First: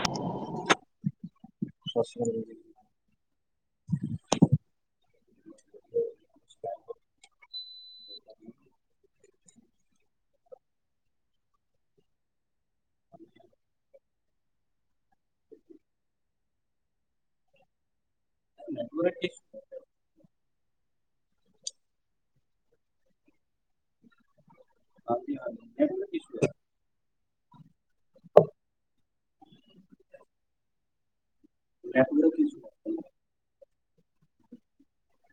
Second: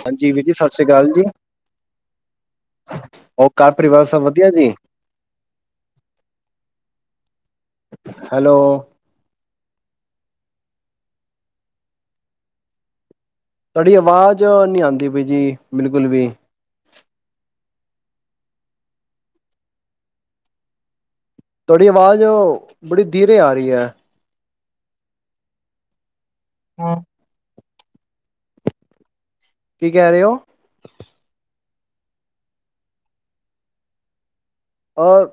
ਹਾਂਜੀ ਵੀਰ ਜੀ, ਸਤਿ ਸ੍ਰੀ ਅਕਾਲ ਜੀ, ਹੋਰ ਕਾਰ ਪਰਿਵਾਰ ਸਭ ਵਧੀਆ ਜੀ। ਹੈਲੋ। ਤੁਹਾਡੀ ਆਵਾਜ਼ ਨੀ ਆਂਦੀ ਬਈ ਜੀ ਬਿਲਕੁਲ ਵੀ। ਨੈੱਟਵਰਕ ਇਸ਼ ਤੁਹਾਡੀ ਆਵਾਜ਼ ਬੜੀ ਧੀਰੇ ਆ ਰਹੀ ਏ। ਹਾਂਜੀ ਹਾਂਜੀ ਹੈ, [unintelligible] ਕੀ ਕਹਿ ਰਹੇ ਹੋ। ਹੈ। ਅ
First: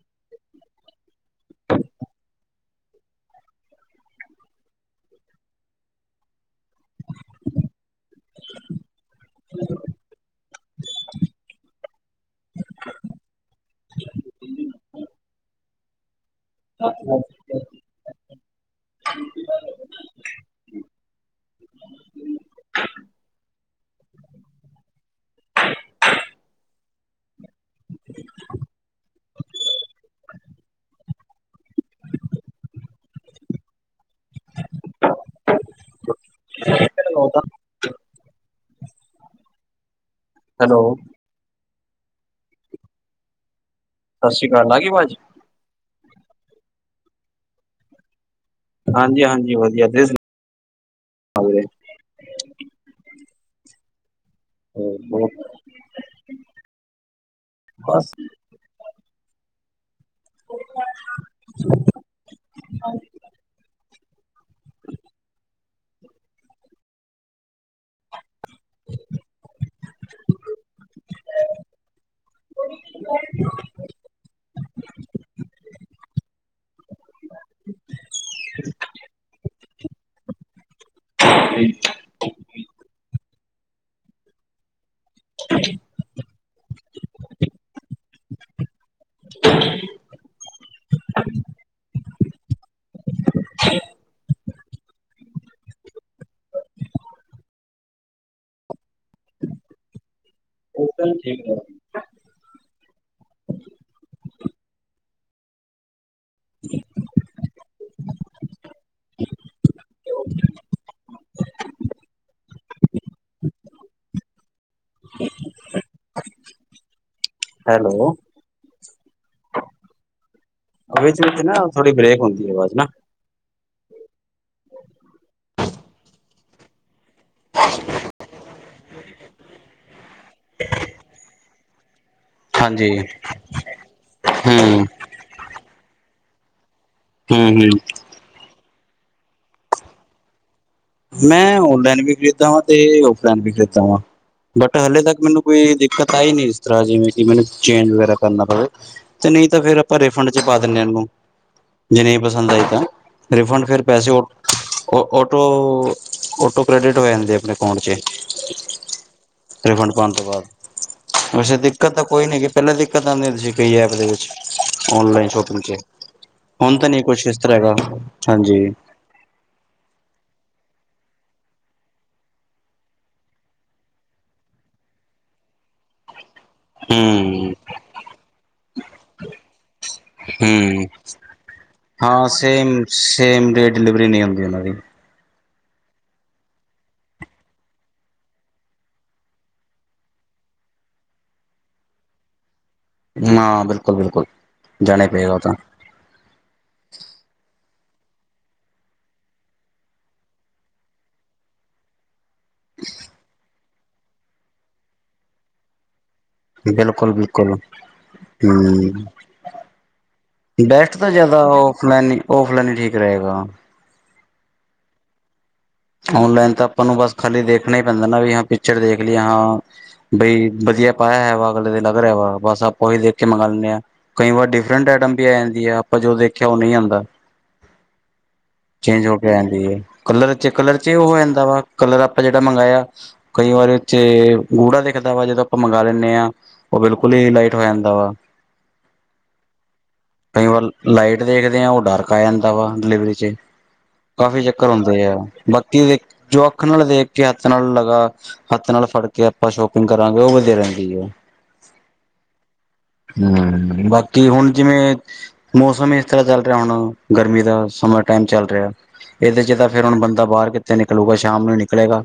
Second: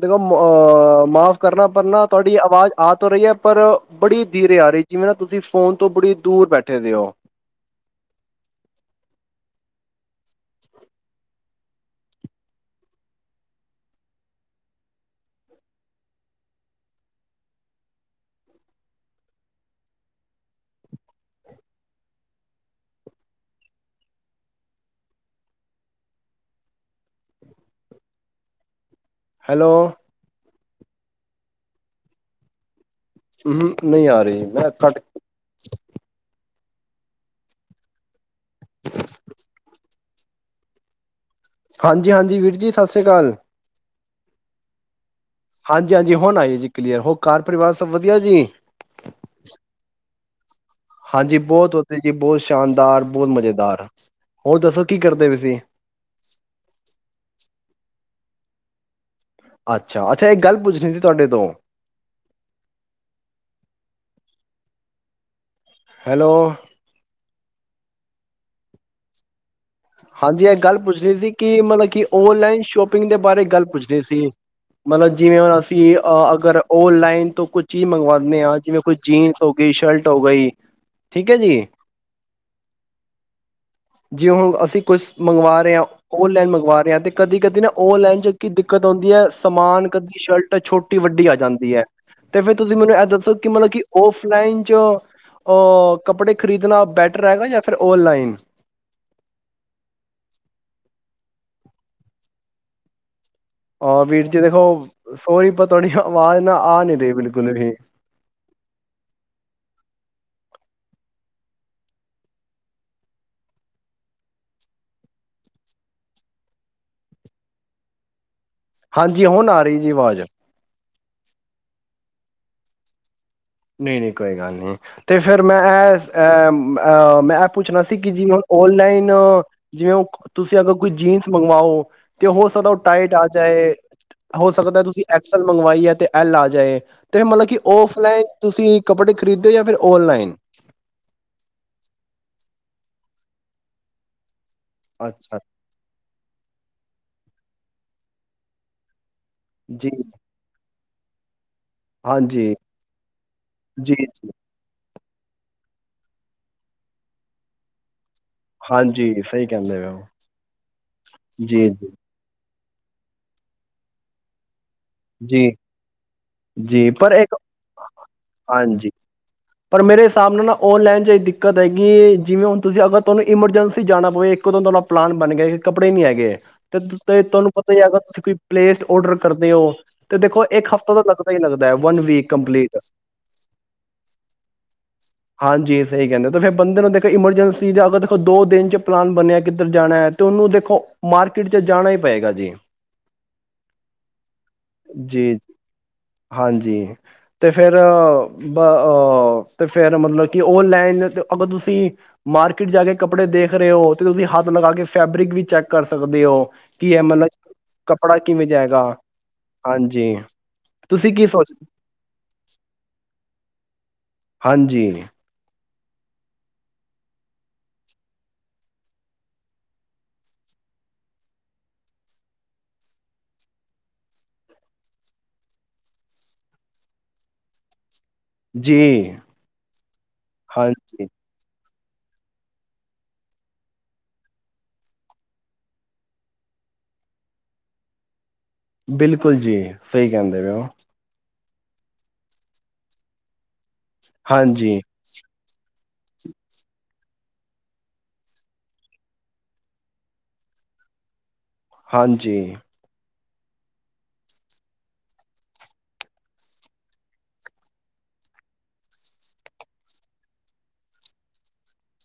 ਦੇਖੋ ਮਾਅ ਮਾਫ਼ ਕਰਨਾ ਪਰਨਾ ਤੁਹਾਡੀ ਆਵਾਜ਼ ਆ ਤਾ ਰਹੀ ਏ ਪਰ ਬੜੀ ਧੀਰੇ ਆ ਰਹੀ ਜਿਵੇਂ ਨਾ ਤੁਸੀਂ ਫ਼ੋਨ ਤੋਂ ਬੜੀ ਦੂਰ ਬੈਠੇ ਦੇ ਹੋ। [unintelligible] [unintelligible] ਹੈਲੋ। ਹੁੰ, ਨਹੀਂ ਆ ਰਹੀ ਮੈਂ ਕੱਟ [unintelligible] ਹੈਲੋ। ਹਾਂਜੀ ਹਾਂਜੀ ਵੀਰ ਜੀ ਸਤਿ ਸ੍ਰੀ ਅਕਾਲ। ਸਤਿ ਸ਼੍ਰੀ ਅਕਾਲ, ਆਗੀ ਆਵਾਜ। ਹਾਂਜੀ ਹਾਂਜੀ ਹੁਣ ਆਈਏ ਜੀ ਏ ਕਲੀਅਰ, ਹੋਰ ਕਾਰ ਪਰਿਵਾਰ ਸਭ ਵਧੀਆ ਜੀ? ਹਾਂਜੀ ਹਾਂਜੀ ਵਧੀਆ ਹਾਂਜੀ ਸੁਣਾਓ ਵੀਰੇ ਬਹੁਤ ਵਦੀਆਂ ਜੀ, ਬਹੁਤ ਸ਼ਾਨਦਾਰ, ਬਹੁਤ ਮਜ਼ੇਦਾਰ। ਹੋਰ ਦੱਸੋ ਕੀ ਹੋਰ ਕਰਦੇ ਬਏ ਸੀ? ਬਸ। ਅੱਛਾ, ਅੱਛਾ ਇੱਕ ਗੱਲ ਪੁੱਛਣੀ ਸੀ? ਤੁਹਾਡੇ ਤੋਂ। ਹੈਲੋ। ਹਾਂਜੀ ਇਹ ਗੱਲ ਪੁੱਛਨੀ ਸੀ ਕਿ ਮਤਲਬ ਕਿ ਔਨਲਾਈਨ ਸ਼ੋਪਿੰਗ ਦੇ ਬਾਰੇ ਗੱਲ ਪੁੱਛਨੀ ਸੀ, ਮਤਲਬ ਜਿਵੇਂ ਹੁਣ ਅਸੀਂ ਅਗਰ ਔਨਲਾਈਨ ਤੋਂ ਕੁਝ ਚੀਜ਼ ਮੰਗਵਾਂਨੇ ਹਾਂ ਜਿਵੇਂ ਕੋਈ ਜੀਨਸ ਹੋ ਗਈ, ਸ਼ਲਟ ਹੋ ਗਈ, ਠੀਕ ਹੈ ਜੀ, ਜੀ ਹੁਣ ਅਸੀ ਕੁਸ ਮੰਗਵਾ ਰਹੇ ਹਾਂ, ਔਨਲਾਈਨ ਮੰਗਵਾ ਰਹੇ ਹਾਂ, ਤੇ ਕਦੀ-ਕਦੀ ਨਾ ਔਨਲਾਈਨ ਚ ਕਿ ਦਿੱਕਤ ਆਂਦੀ ਏ ਸਮਾਨ ਕਦੀ ਸ਼ਲਟ ਛੋਟੀ-ਵੱਡੀ ਆ ਜਾਂਦੀ ਏ। ਤੇ ਫੇਰ ਤੁਸੀਂ ਮੈਨੂੰ ਏ ਦੱਸੋ ਕਿ ਮਲਬ ਕੀ ਔਫਲਾਈਨ ਚ ਅ ਕੱਪੜੇ ਖਰੀਦਣਾ ਬੈਟਰ ਹੈਗਾ ਯਾ ਫਿਰ ਔਨਲਾਈਨ? ਔਨਲਾਈਨ ਠੀਕ ਏ। ਆ, ਵੀਰ ਜੀ ਦੇਖੋ ਸੋਰੀ ਪਰ ਤੁਹਾਡੀ ਆਵਾਜ਼ ਨਾ ਆ ਨਹੀ ਰਹੀ ਬਿਲਕੁਲ ਵੀ। ਹੈਲੋ। ਹਾਂਜੀ ਹੁਣ ਆ ਰਹੀ ਜੀ ਆਵਾਜ਼। ਵਿੱਚ-ਵਿੱਚ ਨਾ ਥੋੜੀ ਬਰੇਕ ਹੁੰਦੀ ਆਵਾਜ਼ ਨਾ। ਨਹੀਂ ਨਹੀਂ ਕੋਈ ਗੱਲ ਨਹੀਂ ਤੇ ਫਿਰ ਮੈਂ ਪੁੱਛਣਾ ਸੀ ਕਿ ਜੀ ਆਨਲਾਈਨ ਜਿਵੇਂ ਤੁਸੀਂ ਕੋਈ ਜੀਨਸ ਮੰਗਵਾਓ ਤੇ ਹੋ ਸਕਦਾ ਉਹ ਹਾਂਜੀ ਟਾਈਟ ਆ ਜਾਏ, ਹੋ ਸਕਦਾ ਹੂੰ ਤੁਸੀਂ ਐਕਸਲ ਮੰਗਵਾਈ ਹੈ। ਤੇ ਐਲ ਆ ਜਾਏ। ਤੇ ਹੂੰ ਮਤਲਬ ਕਿ ਹੂੰ ਔਫਲਾਈਨ ਤੁਸੀਂ ਕੱਪੜੇ ਖਰੀਦੇ ਯਾ ਫਿਰ ਓਨਲਾਈਨ? ਮੈਂ ਓਨਲਾਈਨ ਵੀ ਖਰੀਦਾ ਵਾਂ, ਤੇ ਓਫਲਾਈਨ ਵੀ ਖਰੀਦਾ ਵਾ। ਬਟ ਹਲੇ ਤੱਕ ਅੱਛਾ ਮੈਨੂੰ ਕੋਈ ਦਿੱਕਤ ਆਈ ਨੀ ਇਸ ਤਰ੍ਹਾਂ ਜਿਵੇਂ [unintelligible] ਚੇਂਜ ਵਗੈਰਾ ਕਰਨਾ ਪਵੇ। ਤੇ ਨਹੀਂ ਤਾਂ ਫੇਰ ਜੀ ਆਪਾਂ ਰਿਫੰਡ ਚ ਪਾ ਦਿੰਦੇ ਹਾਂ ਇਹਨੂੰ। ਜੇ ਨਹੀਂ ਪਸੰਦ ਹਾਂਜੀ ਆਈ ਤਾਂ, ਰਿਫੰਡ ਫਿਰ ਜੀ ਪੈਸੇ ਉ ਜੀ ਓ ਓਟੋ। ਓ ਉਟੋ ਕ੍ਰੈਡਿਟ ਹੋ ਜਾਂਦੀ ਆਪਣੇ ਅਕਾਊਂਟ ਚ। ਹਾਂਜੀ ਸਹੀ ਕਹਿੰਦੇ ਪਏ ਰਿਫੰਡ ਹੋ ਪਾਉਣ ਤੋਂ ਬਾਅਦ, ਵੈਸੇ ਜੀ ਜੀ ਦਿੱਕਤ ਤਾਂ ਕੋਈ ਨੀ। ਪਹਿਲੇ ਦਿੱਕਤ ਆਉਂਦੀ ਹੁੰਦੀ ਸੀ ਕਈ ਐਪ ਦੇ ਵਿੱਚ। ਓਨਲਾਈਨ ਜੀ ਸ਼ੋਪਿੰਗ ਚ, ਹੁਣ ਤਾਂ ਜੀ ਨਹੀਂ ਪਰ ਕੁਛ ਇੱਕ ਇਸ ਤਰ੍ਹਾਂ ਹੈਗਾ? ਹਾਂਜੀ। ਪਰ ਮੇਰੇ ਹਿਸਾਬ ਨਾਲ ਨਾ ਔਨਲਾਈਨ ਚ ਏ ਦਿੱਕਤ ਹੈਗੀ ਏ ਜਿਵੇਂ ਹੁਣ ਤੁਸੀਂ ਅਗਰ ਤੁਹਾਨੂੰ ਇਮਰਜੈਂਸੀ ਜਾਣਾ ਪਵੇ, ਇੱਕੋ ਦਮ ਤੁਹਾਡਾ ਪਲਾਨ ਬਣ ਗਿਆ, ਕਿ ਕੱਪੜੇ ਨੀ ਹੈਗੇ ਤੇ ਤੁਹਾਨੂੰ ਹੂੰ ਪਤਾ ਹੀ ਹੈਗਾ ਤੁਸੀਂ ਕੋਈ ਪਲੇਸਡ ਔਡਰ ਕਰਦੇ ਹੋ। ਤੇ ਦੇਖੋ ਇੱਕ ਹਮ, ਹਫ਼ਤਾ ਤਾਂ ਲੱਗਦਾ ਹੀ ਲੱਗਦਾ ਹੈ ਵਨ ਹਾਂ week complete same same date delivery ਨਹੀਂ ਹੁੰਦੀ ਉਹਨਾਂ ਦੀ। ਹਾਂਜੀ, ਸਹੀ ਕਹਿੰਦੇ ਤਾਂ ਫੇਰ ਬੰਦੇ ਨੂੰ ਦੇਖੋ ਇਮਰਜੈਂਸੀ ਜਾਂ ਤਾਂ ਦੇਖੋ ਦੋ ਦਿਨ ਚ ਪਲਾਨ ਬਣਿਆ ਕਿੱਧਰ ਜਾਣਾ ਹੈ, ਤੇ ਉਹਨੂੰ ਦੇਖੋ ਮਾਰਕੀਟ ਚ ਜਾਣਾ ਹੀ ਪਏਗਾ ਜੀ। ਹਾਂ ਬਿਲਕੁਲ-ਬਿਲਕੁਲ। ਜੀ, ਹਾਂਜੀ ਤੇ ਫੇਰ ਬਹ ਉਹ ਤੇ ਫੇਰ ਮਤਲਬ ਕਿ ਓਨਲਾਈਨ ਅਗਰ ਤੁਸੀਂ ਮਾਰਕੀਟ ਜਾ ਕੇ, ਕੱਪੜੇ ਦੇਖ ਕਰਿਓ, ਤੇ ਤੁਸੀਂ ਹੱਥ ਲਗਾ ਕੇ ਫੈਬਰਿਕ ਵੀ ਚੈੱਕ ਕਰ ਸ ਸਕਦੇ ਹੋ ਕੀ, ਏਹ ਬਿਲਕੁਲ ਮਲਬ ਬਿਲਕੁਲ ਕੱਪੜਾ ਕਿਵੇਂ ਜਾ ਹੈਗਾ? ਹੂੰ ਬੈਸਟ ਤਾਂ ਜਿਆਦਾ ਸੋਚ ਔਫਲਾਈਨ ਹੀ, ਔਫਲਾਈਨ ਹੀ ਠੀਕ ਰਹੇਗਾ। ਹਾਂਜੀ। ਓਨਲਾਈਨ ਤਾਂ ਆਪਾਂ ਨੂੰ ਬਸ ਖਾਲੀ ਦੇਖਣਾ ਹੀ ਪੈਂਦਾ ਨਾ, ਵੀ ਹਾਂ ਪਿਕਚਰ ਦੇਖ ਲਈ ਹਾਂ, ਬਈ ਵਧੀਆ ਪਾਇਆ ਹੈ ਵਾ ਅਗਲੇ ਦੇ ਲੱਗ ਰਿਹਾ ਵਾ, ਬਸ ਆਪਾਂ ਉਹੀ ਦੇਖ ਕੇ ਮੰਗਾ ਲੈਂਣੇ ਹਾਂ, ਕਈ ਵਾਰ ਡਿਫਰੈਂਟ ਆਈਟਮ ਬੀ ਆ ਜਾਂਦੀ ਆ, ਆਪਾਂ ਜੋ ਦੇਖਿਆ ਉਹ ਨਹੀਂ ਆਉਂਦਾ। ਜੀ ਚੇਂਜ ਹੋ ਕੇ ਆ ਜਾਂਦੀ ਹੈ ਕਲਰ ਕਲਰ ਚੇ ਹਾਂਜੀ ਹੋ ਯਾਂਦਾ ਵਾ? ਕਲਰ ਆਪਾਂ ਜਿਹੜਾ ਮੰਗਾਇਆ, ਕਈ ਵਾਰੀ ਚੇ ਗੂੜਾ ਦਿਖਦਾ ਵਾ, ਜਦੋਂ ਆਪਾਂ ਮੰਗਾ ਲੈਂਣੇ ਆ, ਉਹ ਬਿਲਕੁਲ ਹੀ ਲਾਈਟ ਹੋ ਜਾਂਦਾ ਵਾ। ਬਿਲਕੁਲ ਜੀ, ਸਹੀ ਕਹਿੰਦੇ ਕਈ ਹੋ। ਵਾਰ ਲਾਈਟ ਦੇਖਦੇ ਹਾਂ ਉਹ ਡਾਰਕ ਆ ਜਾਂਦਾ ਵਾ, ਡਿਲੀਵਰੀ ਚ। ਕਾਫ਼ੀ ਚੱਕਰ ਹਾਂਜੀ ਹੁੰਦੇ ਆ। ਬਾਕੀ ਵੇਖ ਜੋ ਅੱਖ ਨਾਲ ਦੇਖ ਕੇ, ਹੱਥ ਨਾਲ ਲਗਾ ਹੱਥ ਨਾਲ ਫੜ ਕੇ ਆਪਾਂ ਸ਼ੋਪਿੰਗ ਕਰਾਂਗੇ ਉਹ ਵਧੀਆ ਰਹਿੰਦੀ ਹੈ। ਹਾਂਜੀ। ਹਮ ਬਾਕੀ ਹੁਣ ਜਿਵੇਂ ਮੌਸਮ ਇਸ ਤਰ੍ਹਾਂ ਚੱਲ ਰਿਹਾ ਹੁਣ ਗਰਮੀ ਦਾ, ਸਮਾਂ ਟਾਈਮ ਚੱਲ ਰਿਹਾ ਇਹਦੇ ਚ ਤਾਂ ਫਿਰ ਹੁਣ ਬੰ ਦਾ ਬਾਹਰ ਕਿੱਥੇ ਨਿਕਲੂਗਾ ਸ਼ਾਮ ਨੂੰ ਨਿਕਲੇਗਾ।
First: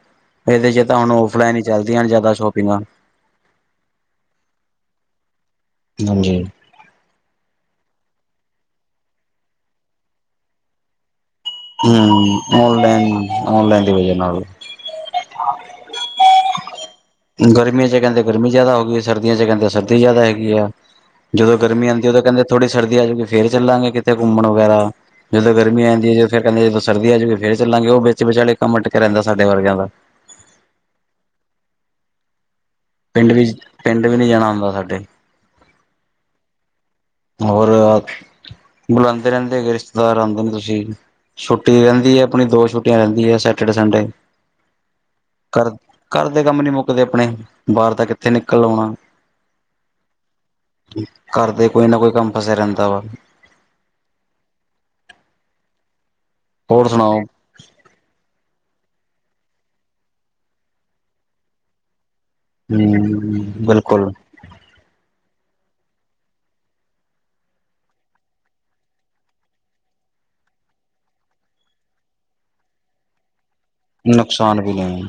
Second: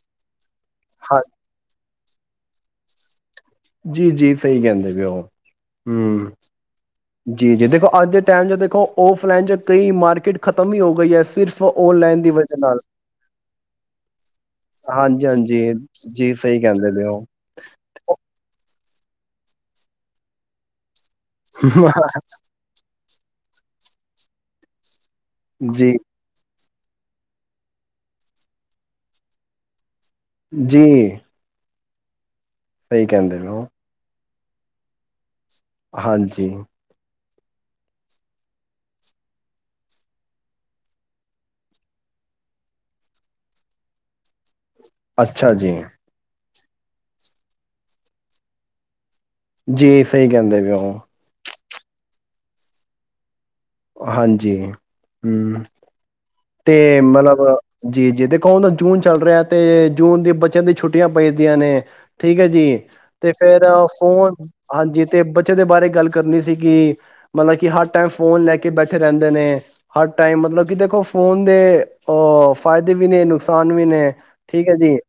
ਇਹਦੇ ਚ ਤਾਂ ਹੁਣ ਹਾਂ ਆਫਲਾਈਨ ਇਹ ਚਲ ਦੀਆ ਜ਼ਿਆਦਾ ਸ਼ੋਪਿੰਗਾਂ। ਜੀ-ਜੀ ਸਹੀ ਕਹਿੰਦੇ ਪਏ ਉਹ। ਹਾਂਜੀ। ਜੀ-ਜੀ ਦੇਖੋ ਅੱਜ ਦੇ ਟਾਈਮ ਚ ਦੇਖੋ, ਔਫਲਾਈਨ ਚ ਕਈ ਮਾਰਕੀਟ ਖਤਮ ਹੀ ਹੋ ਗਈ ਹੈ। ਸਿਰਫ ਔਨਲਾਈਨ ਦੀ ਵਜ੍ਹਾ ਹਮ ਨਾਲ ਓਨਲਾਈਨ-ਓਨਲਾਈਨ ਦੀ ਵਜਾ ਨਾਲ, ਹਾਂਜੀ-ਹਾਂਜੀ, ਜੀ ਸਹੀ ਕਹਿੰਦੇ ਪਏ ਓ। ਗਰਮੀਆਂ ਚ ਕਹਿੰਦੇ ਗਰਮੀ ਜਿਆਦਾ ਹੋ ਗਈ। ਸਰਦੀਆਂ ਚ ਕਹਿੰਦੇ ਸਰਦੀ ਜ਼ਿਆਦਾ ਹੈਗੀ ਆ। ਜਦੋਂ ਗਰਮੀ ਆਂਦੀ, ਉਦੋਂ ਕਹਿੰਦੇ ਥੋੜ੍ਹੀ ਸਰਦੀ ਆ ਜੂਗੀ ਫੇਰ ਚੱਲਾਂਗੇ ਕਿਤੇ ਘੁੰਮਣ ਵਗੈਰਾ। ਜਦੋਂ ਗਰਮੀ ਜੀ, ਆਉਂਦੀ ਹੈ ਜਦ ਕਹਿੰਦੇ ਜਦੋਂ ਸਰਦੀ ਆ ਜੂਗੀ ਫੇਰ ਚੱਲਾਂਗੇ, ਉਹ ਵਿੱਚ ਵਿਚਾਲੇ ਕੰਮ ਅਟਕਿਆ ਰਹਿੰਦਾ ਸਾਡੇ ਵਰਗਿਆਂ ਦਾ। ਜੀ। ਸਹੀ ਪਿੰਡ ਕਹਿੰਦੇ ਵੀ ਪਏ ਓ, ਪਿੰਡ ਵੀ ਨਹੀਂ ਜਾਣਾ। [unintelligible] ਸਾਡੇ ਹਾਂਜੀ। ਹੋਰ ਬੁਲਾਉਂਦੇ ਰਹਿੰਦੇ ਹੈਗੇ ਰਿਸ਼ਤੇਦਾਰ, ਆਉਂਦੇ ਨੀ ਤੁਸੀਂ ਛੁੱਟੀ ਰਹਿੰਦੀ ਹੈ ਆਪਣੀ, ਦੋ ਛੁੱਟੀਆਂ ਰਹਿੰਦੀ ਹੈ ਸੈਟਰਡੇ ਸੰਡੇ। ਅੱਛਾ ਘਰ ਜੀ। ਘਰ ਕੰਮ ਨੀ ਮੁੱਕਦੇ ਆਪਣੇ, ਬਾਹਰ ਤਾਂ ਕਿੱਥੇ ਨਿਕਲ ਹੋਣਾ। ਜੀ ਸਹੀ ਕਹਿੰਦੇ ਪਏ ਹੋ। ਘਰ ਦੇ ਕੋਈ ਨਾ ਕੋਈ ਕੰਮ ਫਸਿਆ ਰਹਿੰਦਾ ਵਾ। ਹਾਂਜੀ ਹਮ। ਹੋਰ ਤੇ ਸੁਣਾਓ ਮਤਲਬ ਜੀ-ਜੀ [unintelligible] ਜੂਨ ਚੱਲ ਰਿਹਾ ਤੇ ਜੂਨ ਦੀ ਬੱਚਿਆਂ ਦੀ ਛੁੱਟੀਆਂ ਪਈ ਦੀਆਂ ਨੇ। ਠੀਕ ਹੈ ਜੀ ਤੇ ਹੂੰ ਫੇਰ ਬਿਲਕੁਲ ਫੋਨ ਹਾਂਜੀ ਤੇ ਬੱਚੇ ਦੇ ਬਾਰੇ ਗੱਲ ਕਰਨੀ ਸੀ ਕਿ ਮਤਲਬ ਕਿ ਹਰ ਟਾਈਮ ਫੋਨ ਲੈ ਕੇ ਬੈਠੇ ਰਹਿੰਦੇ ਨੇ ਹਰ ਟਾਈਮ ਮਤਲਬ ਕਿ ਦੇਖੋ ਫੋਨ ਦੇ ਅਹ ਫਾਇਦੇ ਵੀ ਨੇ ਨੁਕ ਸਾਨ ਵੀ ਨੇ ਨੁਕਸਾਨ ਠੀਕ ਵੀ ਹੈ ਜੀ ਨਹੀਂ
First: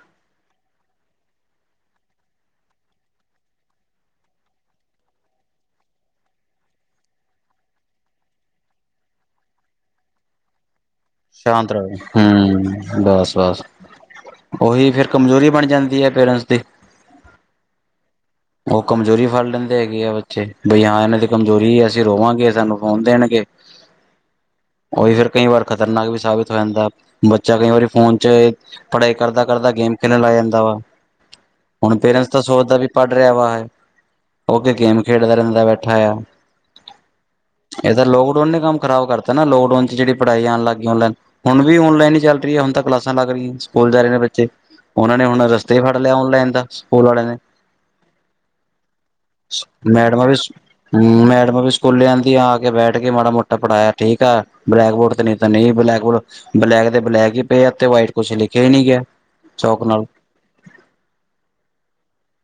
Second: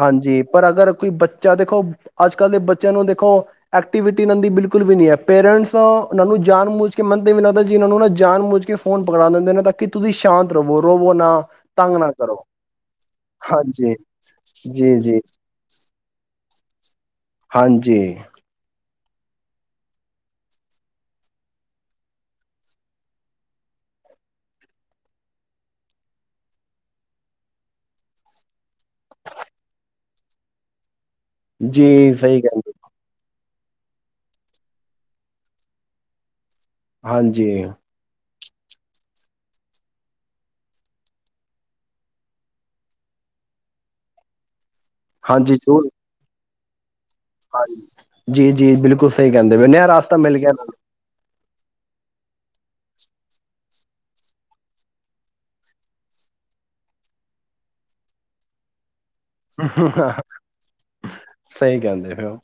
ਹਾਂਜੀ। ਪਰ ਅਗਰ ਕੋਈ ਬੱਚਾ ਦੇਖੋ ਅੱਜ ਕੱਲ੍ਹ ਦੇ ਬੱਚਿਆਂ ਨੂੰ ਦੇਖੋ ਐਕਟੀਵਿਟੀ ਇਹਨਾਂ ਦੀ ਬਿਲਕੁਲ ਵੀ ਨੀ ਹੈ ਪੇਰੈਂਟਸ ਇਹਨਾਂ ਨੂੰ ਜਾਨ ਮੁੱਚ ਕੇ ਮੈਨ ਤੇ ਇਵੇਂ ਲੱਗਦਾ ਤੇ ਇਵੇਂ ਲੱਗਦਾ ਜੀ ਇਹਨਾਂ ਨੂੰ ਜਾਨ ਮੂਚ ਕੇ ਕੇ ਫੋਨ ਪਕੜਾ ਦਿੰਦੇ ਨੇ ਤਾਂ ਕਿ ਤੁਸੀਂ ਸ਼ਾਂਤ ਰਵੋ। ਰੋਵੋ ਨਾ ਸ਼ਾਂਤ ਰ ਤੰਗ ਨਾ ਕਰੋ ਹਮ ਬਸ-ਬਸ ਹਾਂਜੀ ਉਹੀ ਜੀ ਫਿਰ ਜੀ ਕਮਜ਼ੋਰੀ ਬਣ ਜਾਂਦੀ ਹੈ, ਪੇਰੈਂਟਸ ਦੀ ਹਾਂਜੀ ਉਹ ਕਮਜ਼ੋਰੀ ਫੜ ਲੈਂਦੇ ਹੈਗੇ ਆ ਬੱਚੇ ਬਈ ਹਾਂ ਇਹਨਾਂ ਦੀ ਕਮਜ਼ੋਰੀ ਅਸੀਂ ਰੋਵਾਂਗੇ ਸਾਨੂੰ ਫ਼ੋਨ ਦੇਣਗੇ ਉਹੀ ਫਿਰ ਕਈ ਵਾਰ ਖ਼ਤਰਨਾਕ ਵੀ ਸਾਬਿਤ ਹੋ ਜਾਂਦਾ, ਬੱਚਾ ਕਈ ਵਾਰੀ ਫੋਨ ਚ ਪੜ੍ਹਾਈ ਕਰਦਾ ਕਰਦਾ ਗੇਮ ਖੇਲਣ ਲੱਗ ਜਾਂਦਾ ਵਾ ਹੁਣ ਜੀ ਪੇਰੈਂਟਸ ਸਹੀ ਤਾਂ ਕਹਿੰਦੇ ਸੋਚਦਾ [unintelligible] ਗੇਮ ਖੇਡਦਾ ਰਹਿੰਦਾ ਬੈਠਾ ਆ ਹਾਂਜੀ ਓੰਨੇ ਕੰਮ ਖਰਾਬ ਕਰਤਾ ਨਾ ਲੋਕਡਊਨ ਜਿਹੜੀ ਪੜ੍ਹਾਈ ਆਉਣ ਲੱਗ ਗਈ ਆਨਲਾਈਨ ਹੁਣ ਵੀ ਆਨਲਾਈਨ ਹੀ ਚਲ ਰਹੀ ਹੁਣ ਤਾਂ ਕਲਾਸਾਂ ਲੱਗ ਰਹੀਆਂ ਸਕੂਲ ਜਾ ਰਹੇ ਨੇ ਬੱਚੇ ਉਹ ਨੇ ਹੁਣ ਹਾਂਜੀ ਰਸਤੇ ਜ਼ਰੂਰ ਫੜ ਲਿਆ ਔਨ-ਲਾਈਨ ਦਾ ਸਕੂਲ ਵਾਲਿਆਂ ਨੇ ਹਾਂਜੀ ਜੀ ਜੀ ਬਿਲਕੁਲ ਸਹੀ ਕਹਿੰਦੇ ਬ ਨਿਆ ਰਸਤਾ ਮਿਲ ਗਿਆ ਇਹਨਾ ਨੂੰ ਮੈਡਮ ਵੀ ਸਕੂਲ ਆਂਦੀਆ ਕੇ ਬੈਠ ਕੇ ਮਾੜਾ ਮੋਟਾ ਪੜਾਇਆ ਠੀਕ ਆ, ਬਲੈਕ ਬੋਰਡ ਤੇ ਨਹੀਂ ਤਾਂ ਨਹੀਂ ਬਲੈਕ ਬੋਰਡ ਬਲੈਕ ਤੇ ਬਲੈਕ ਹੀ ਪਏ ਤੇ, ਵਾਈਟ ਕੁਛ ਲਿਖਿਆ ਹੀ ਨਹੀ ਗਿਆ ਚੌਕ ਨਾਲ ਸਹੀ ਕਹਿੰਦੇ ਫਿਰ ਉਹ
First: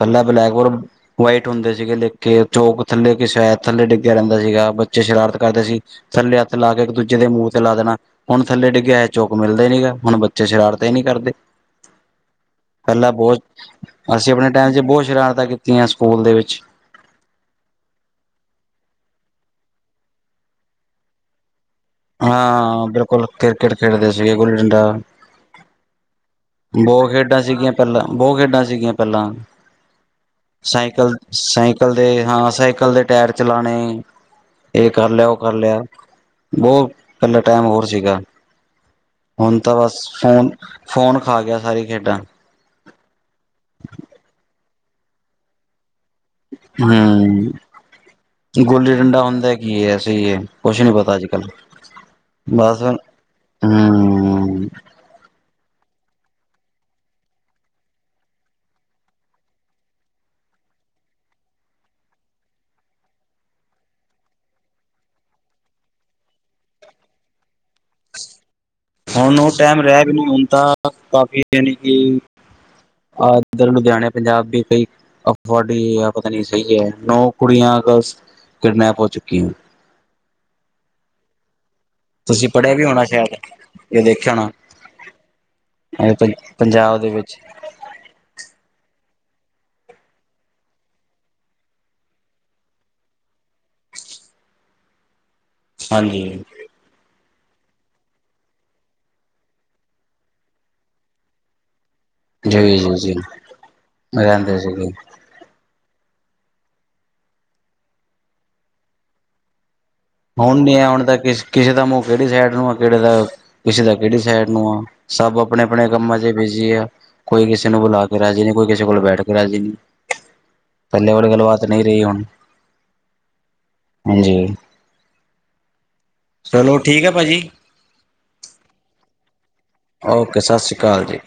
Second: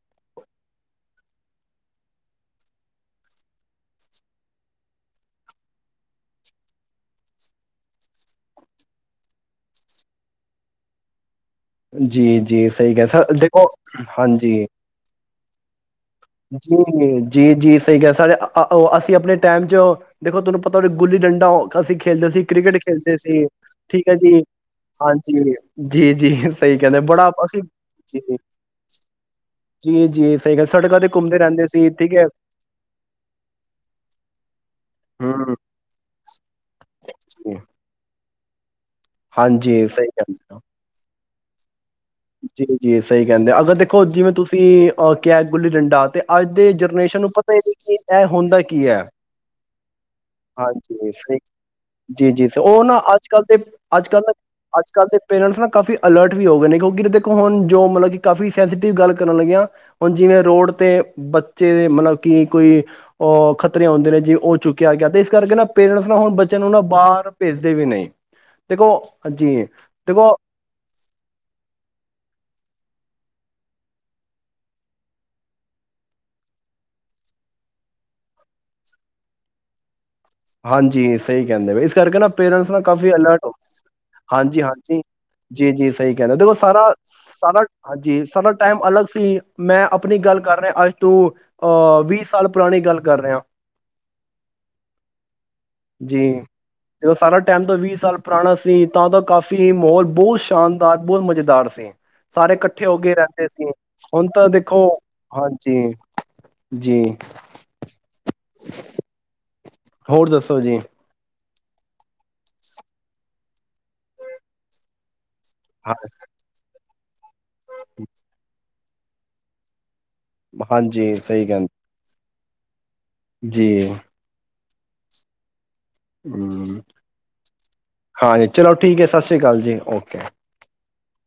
ਥੱਲੇ ਬਲੈਕ ਔਰ ਵਾਈਟ ਹੁੰਦੇ ਸੀਗੇ ਲਿਖ ਚੌਕ ਥੱਲੇ ਕਿਸ ਥੱਲੇ ਡਿੱਗਿਆ ਰਹਿੰਦਾ ਸੀਗਾ ਬੱਚੇ ਸ਼ਰਾਰਤ ਕਰਦੇ ਸੀ ਥੱਲੇ ਹੱਥ ਲਾ ਕੇ ਇੱਕ ਦੂਜੇ ਦੇ ਮੂੰਹ ਤੇ ਲਾ ਦੇਣਾ ਹੁਣ ਥੱਲੇ ਡਿੱਗਿਆ ਇਹ ਚੌਕ ਮਿਲਦੇ ਨੀ ਹੁਣ ਬੱਚੇ ਸ਼ਰਾਰਤ ਨਹੀ ਕਰਦੇ ਜੀ-ਜੀ ਸਹੀ ਪਹਿਲਾਂ ਕਿਹਾ, ਬਹੁਤ ਦੇਖੋ ਅਸੀਂ ਆਪਣੇ ਹਾਂਜੀ ਟਾਈਮ ਬਹੁਤ ਸ਼ਰਾਰਤਾ ਕੀਤੀਆਂ ਸਕੂਲ ਦੇ ਵਿੱਚ ਜੀ ਜੀ ਜੀ ਸਹੀ ਕਿਹਾ ਸਾਡ ਉਹ ਅਸੀਂ ਆਪਣੇ ਟਾਈਮ ਚ ਦੇਖੋ ਤੁਹਾਨੂੰ ਪਤਾ ਉਹੇ ਗੁੱਲੀ ਡੰਡਾ ਅਸੀਂ ਖੇਲਦੇ ਸੀ ਕ੍ਰਿਕਟ ਹਾਂ ਖੇਲਦੇ ਬਿਲਕੁਲ ਸੀ ਕ੍ਰਿਕਟ ਠੀਕ ਖੇਡਦੇ ਹੈ, ਸੀਗੇ ਜੀ ਗੁੱਲੀ ਡੰਡਾ ਹਾਂਜੀ ਜੀ- ਜੀ ਸਹੀ ਕਹਿੰਦੇ ਬਹੁਤ ਬੜਾ ਖੇਡਾਂ ਅਸੀਂ ਸੀਗੀਆਂ ਪਹਿਲਾਂ ਜੀ, ਬਹੁਤ ਖੇਡਾਂ ਸੀਗੀਆਂ ਪਹਿਲਾਂ ਜੀ, ਜੀ ਸਹੀ ਗੱਲ ਸੜਕਾਂ ਤੇ ਸਾਈਕਲ ਘੁੰਮਦੇ ਰਹਿੰਦੇ ਸੀ ਸਾਈਕਲ ਦੇ ਠੀਕ ਹੈ, ਹਾਂ ਸਾਈਕਲ ਦੇ ਟਾਇਰ ਚਲਾਣੇ ਇਹ ਕਰ ਲਿਆ ਉਹ ਕਰ ਹੂੰ, ਲਿਆ ਬਹੁਤ ਪਹਿਲਾ ਜੀ, ਟਾਈਮ ਹੋਰ ਸੀਗਾ ਹੁਣ ਤਾਂ ਹਾਂਜੀ ਬਸ ਸਹੀ ਕਹਿੰਦੇ ਹੋ। ਫੋਨ-ਫੋਨ ਖਾ ਗਿਆ ਸਾਰੇ ਜੀ ਜੀ ਸਹੀ ਗੱਲ ਐ, ਅਗਰ ਦੇਖੋ ਜਿਵੇਂ ਤੁਸੀਂ ਅਹ ਕਿਆ ਗੁੱਲੀ ਡੰਡਾ ਤੇ ਅੱਜ ਦੇ ਜਨਰੇਸ਼ਨ ਨੂੰ ਹਮ ਪਤਾ ਹੀ ਨ੍ਹੀਂ ਕਿ ਇਹ ਹੁੰਦਾ ਕੀ ਹੈ ਯਸ ਹਾਂਜੀ ਜੀ ਜੀ ਉਹ ਬਸ ਹਮ ਨਾ ਅੱਜ ਕੱਲ ਦੇ ਅੱਜ ਕੱਲ ਅੱਜ ਕੱਲ੍ਹ ਦੇ ਪੇਰੈਂਟਸ ਨਾ ਕਾਫੀ ਅਲਰਟ ਵੀ ਹੋ ਗਏ ਨੇ ਕਿਉਂਕਿ ਦੇਖੋ ਹੁਣ ਜੋ ਮਤਲਬ ਕਿ ਕਾਫ਼ੀ ਸੈਂਸਟਿਵ ਗੱਲ ਕਰਨ ਲੱਗੀਆਂ ਹੁਣ ਜਿਵੇਂ ਰੋਡ ਤੇ ਬੱਚੇ ਦੇ ਮਤਲਬ ਕਿ ਕੋਈ ਅ ਖਤਰੇ ਆਉਂਦੇ ਨੇ ਜੀ ਉਹ ਚੁੱਕਿਆ ਗਿਆ ਇਸ ਕਰਕੇ ਨਾ ਪੇਰੈਂਟਸ ਨਾ ਹੁਣ ਬੱਚਿਆਂ ਨੂੰ ਨਾ ਬਾਹਰ ਭੇਜ ਹੁਣ ਉਹ ਟਾਈਮ ਰਹਿ ਵੀ ਨਹੀਂ ਦੇਖੋ ਹੁੰਦਾ ਕਾਫੀ ਯਾਨੀ ਕਿ ਆਧ ਲੁਧਿਆਣੇ ਪੰਜਾਬ ਦੀ ਕਈ ਅ ਪਤ ਨਹੀਂ ਸਹੀ ਹੈ ਨੌ ਕੁੜੀਆਂ ਅ ਕਿਡਨੈਪ ਹੋ ਚੁੱਕੀਆਂ ਹਾਂਜੀ ਸਹੀ ਕਹਿੰਦੇ ਪੈ ਕਰਕੇ ਨਾ ਤੁਸੀਂ ਪੇਰੈਂਟਸ ਪੜ੍ਹਿਆ ਨਾਲ ਵੀ ਹੋਣਾ ਕਾਫੀ ਅਲਰਟ ਹੋਗੇ ਸ਼ਾਇਦ ਇਹ ਦੇਖਿਆ ਹੋਣਾ ਹਾਂਜੀ, ਹਾਂਜੀ ਜੀ ਜੀ, ਸਹੀ ਕਹਿ ਰੇ, ਦੇਖੋ ਪੰਜਾਬ ਦੇ ਵਿੱਚ ਸਾਰਾ-ਸਾਰਾ ਹਾਂਜੀ ਸਾਡਾ ਟਾਈਮ ਅਲੱਗ ਸੀ। ਅਂ ਮੈਂ ਆਪਣੀ ਗੱਲ ਕਰ ਰਿਹਾ ਅੱਜ ਤੋਂ ਅਹ ਵੀਹ ਸਾਲ ਪੁਰਾਣੀ ਗੱਲ ਕਰ ਰਿਆਂ। [unintelligible] ਹਾਂਜੀ ਜੀ ਤੇ ਉਹ ਸਾਰਾ ਟਾਈਮ ਤੋਂ ਵੀਹ ਸਾਲ ਪੁਰਾਣਾ ਸੀ ਤਾਂ ਤਾਂ ਕਾਫ਼ੀ ਮਾਹੌਲ ਬਹੁਤ ਸ਼ਾਨਦਾਰ ਬਹੁਤ ਮਜ਼ੇਦਾਰ ਸੀ। ਸਾਰੇ ਜੀ ਇਕੱਠੇ ਜੀ ਹੋ ਜੀ ਕੇ ਰਹਿੰਦੇ ਸੀ ਹੁਣ ਤਾਂ ਰਹਿੰਦੇ ਦੇਖੋ ਸੀਗੇ ਹਾਂਜੀ ਜੀ ਜੀ। ਹੋਰ ਦੱਸੋ ਹੁਣ ਨ ਜੀ? ਹੁਣ ਦਾ ਕਿਸ ਕਿਸੇ ਦਾ ਮੂੰਹ ਕਿਹੜੀ ਸਾਈਡ ਨੂੰ ਆ ਕਿਹੜੇ ਦਾ ਕਿਸੇ ਦਾ ਕਿਹੜੀ ਸਾਈਡ ਨੂੰ ਆ ਸਭ ਅਪ ਆਪਣੇ ਆਪਣੇ ਹਾਂ, ਕੰਮਾਂ ਚ ਬਿਜੀ ਐ। ਕੋਈ ਕਿਸੇ ਨੂੰ ਬੁਲਾ ਕੇ ਰਾਜੀ ਨਈਂ ਕੋਈ ਕਿਸ ਕਿਸੇ ਕੋਲ ਬੈਠ ਕੇ ਰਾਜੀ ਨਈਂ। ਪਹਿਲੇ ਹਾਂਜੀ ਵਾਲੀ ਸਹੀ ਗੱਲਬਤ ਕਹਿੰਦੇ। ਨਈਂ ਰਹੀ ਹੁਣ। ਜੀ। ਹਾਂਜੀ ਚਲੋ ਹਂ ਠੀਕ ਹੈ ਭਾਜੀ ਹਾਂਜੀ ਚਲੋ ਠੀਕ ਐ, ਸਤਿ ਸ੍ਰੀ ਅਕਾਲ ਜੀ। ਓਕੇ ਸਤਿ ਸ਼੍ਰੀ ਅ ਕਾਲ ਜੀ।